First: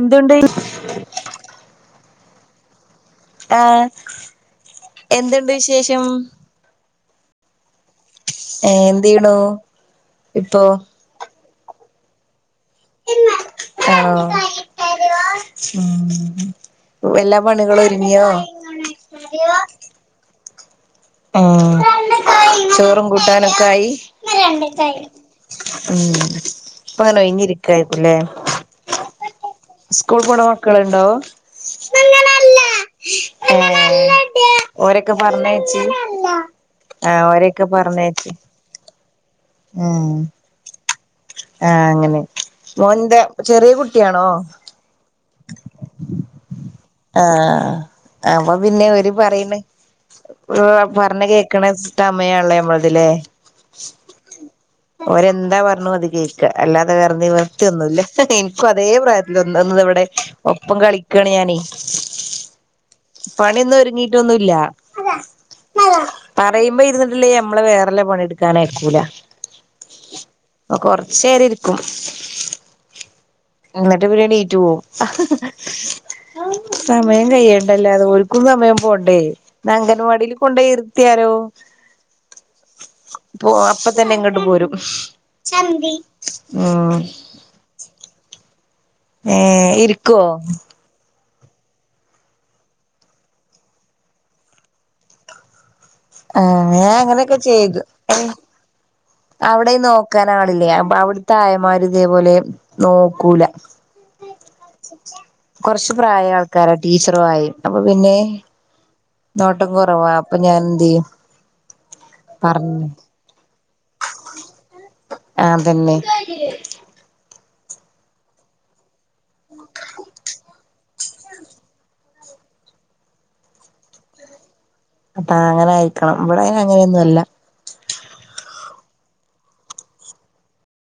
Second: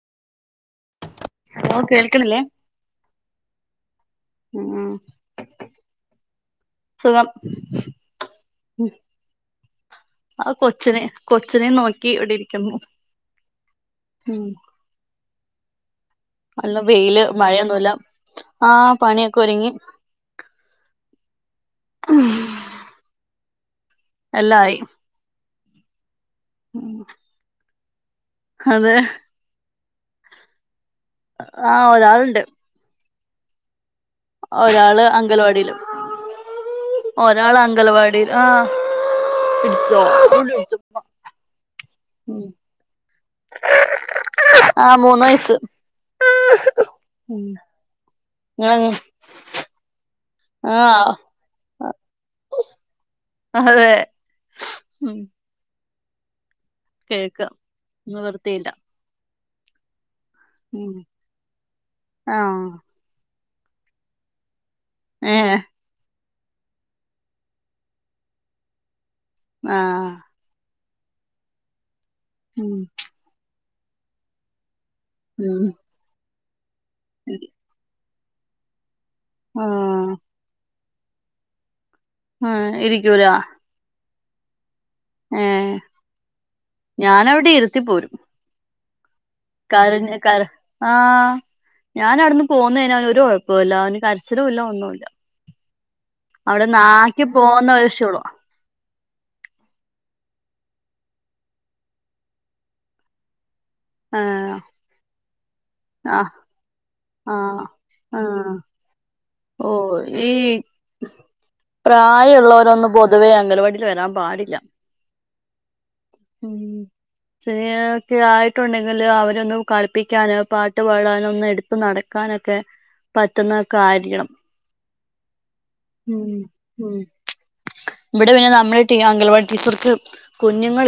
എന്തുണ്ടെയ് hello കേൾക്ക്‌ണില്ലെ ആഹ് ഉം എന്തുണ്ട് വിശേഷം. സുഖം ഏഹ് എന്ത് ചെയ്യണു ആ ഇപ്പോ കൊച്ചിന് കൊച്ചിനെ ന്നോക്കി ഇവിടിരിക്കുന്നു. ഇമ്മാ രണ്ട് കാലിട്ടരോ ആഹ് ഉം എല്ലാ പണികളും ഒരുങ്ങിയോ? ആഹ് പണിയൊക്കൊരുങ്ങി. ആഹ് ചോറും കൂട്ടാനൊക്കെ ആയി. ഉം എല്ലാം ആയി ഇപ്പ അങ്ങനെ ഒഴിഞ്ഞ് ഇരിക്കായ്രിക്കുംല്ലെ. ഹതേ സ്കൂൾക്ക്‌ പോണ മക്കളുണ്ടോ? ആഹ് ഒരാള്ണ്ട് ഏഹ് ഒരാള് ഓരൊക്കെ അങ്കൽവാടിയില് പറഞ്ഞയച്ച് ആഹ് ഒരാള് ഓരൊക്കെ അങ്കൽവാടി പറഞ്ഞയച്ച് ആഹ് ആഹ് പിടിച്ചോ ഉം ആഹ് അങ്ങനെ മോന് ന്താ ചെറിയ കുട്ടിയാണോ ആഹ് മൂന്ന് വയസ്സ് ആഹ് അപ്പൊ പിന്നെ ഇവര് പറയ്ണ് വ്വ് ആ പറഞ്ഞ് കേക്ക്ണെ സ് ടമയാണല്ലേ നമ്മളതിലെ അതെ ഉം ഓരെന്താ പറഞ്ഞു അത് കേ ക്കാ അല്ലാതെ വേറെ കേക്കാം നിവർത്തിയൊന്നുല്ല ഇനിക്കു നിവർത്തിയില്ല അതേ പ്രായത്തിൽ ഒന്ന് ഒന്നിതാ ഇവിടെ ഒപ്പം കളിക്കാണ് ഞാനെ ആഹ് പണിയൊന്നും ഒരുങ്ങീട്ടൊന്നുല്ലാ ഏഹ് പറയുമ്പോ ഇരുന്നിട്ടില്ലേ ഞമ്മള് വേറെള്ള പണി ഇടുക്കാനയക്കൂല ആഹ് കൊറച്ചേരം ഇരിക്കും ഉം ഇന്നിട്ട് പിന്നെ ണീറ്റ് പോവും ഉം സമയം കഴിയണ്ടല്ലേ അത് ഓൽക്കും സമയം പോണ്ടേ എന്നാ ആ അങ്കൻവാടീൽ കൊണ്ടേ ഇരുത്തിയാലോ ആഹ് ഇരിക്കൂല പോ അപ്പ തന്നെ ഇങ്ങട്ട് പോരും ഏ ഉം ഞാനവിടെ ഇരുത്തി പോരും ഏ കരഞ്ഞ് ഇരിക്കോ കര ആഹ് ഞാൻ അവിടിന്ന് പോന്ന് കഴിഞ്ഞാ അവന് ഒരു കൊഴപ്പൂല്ല അവന് കരച്ചിലും ഇല്ല ഒന്നും ഇല്ല ആ ഞാൻ അവിടൊന്നാക്കി അങ്ങനെയൊക്കെ പോന്ന ഒര് വിഷേള്ളൂ അവിടെയും നോക്കാൻ ആളില്ല അവിടുത്തെ ആയമാര് ഇതേപോലെ നോക്കൂല ആഹ് കൊറച്ച് ആഹ് പ്രായ ആൾക്കാരാ ടീച്ചറും ആയെയും ആഹ് അപ്പൊ പിന്നെ ആഹ് നോട്ടം ഓ കൊറവാ അപ്പൊ ഞാൻ എന്ത് ചെയ്യും പ്രായം പറഞ്ഞു ഇള്ളോരൊന്നും പൊതുവേ അങ്കലവാടില് വരാൻ പാടില്ല ആഹ് അതന്നെ ഉം സീനിയറൊക്കെ ആയിട്ടുണ്ടെങ്കില് അവരൊന്ന് കളിപ്പിക്കാന് പാട്ട് പാടാനോ ഒന്ന് എട് ത്ത് നടക്കാനൊക്കെ പറ്റുന്ന ഒക്കെ ആയിരിക്കണം അതാ അങ്ങനായി ഉം ഉം ഇവിടെ പിന്നെ നമ്മളെ ടീ അങ്കൽവാടി ടീച്ചർക്ക് കുഞ്ഞുങ്ങളി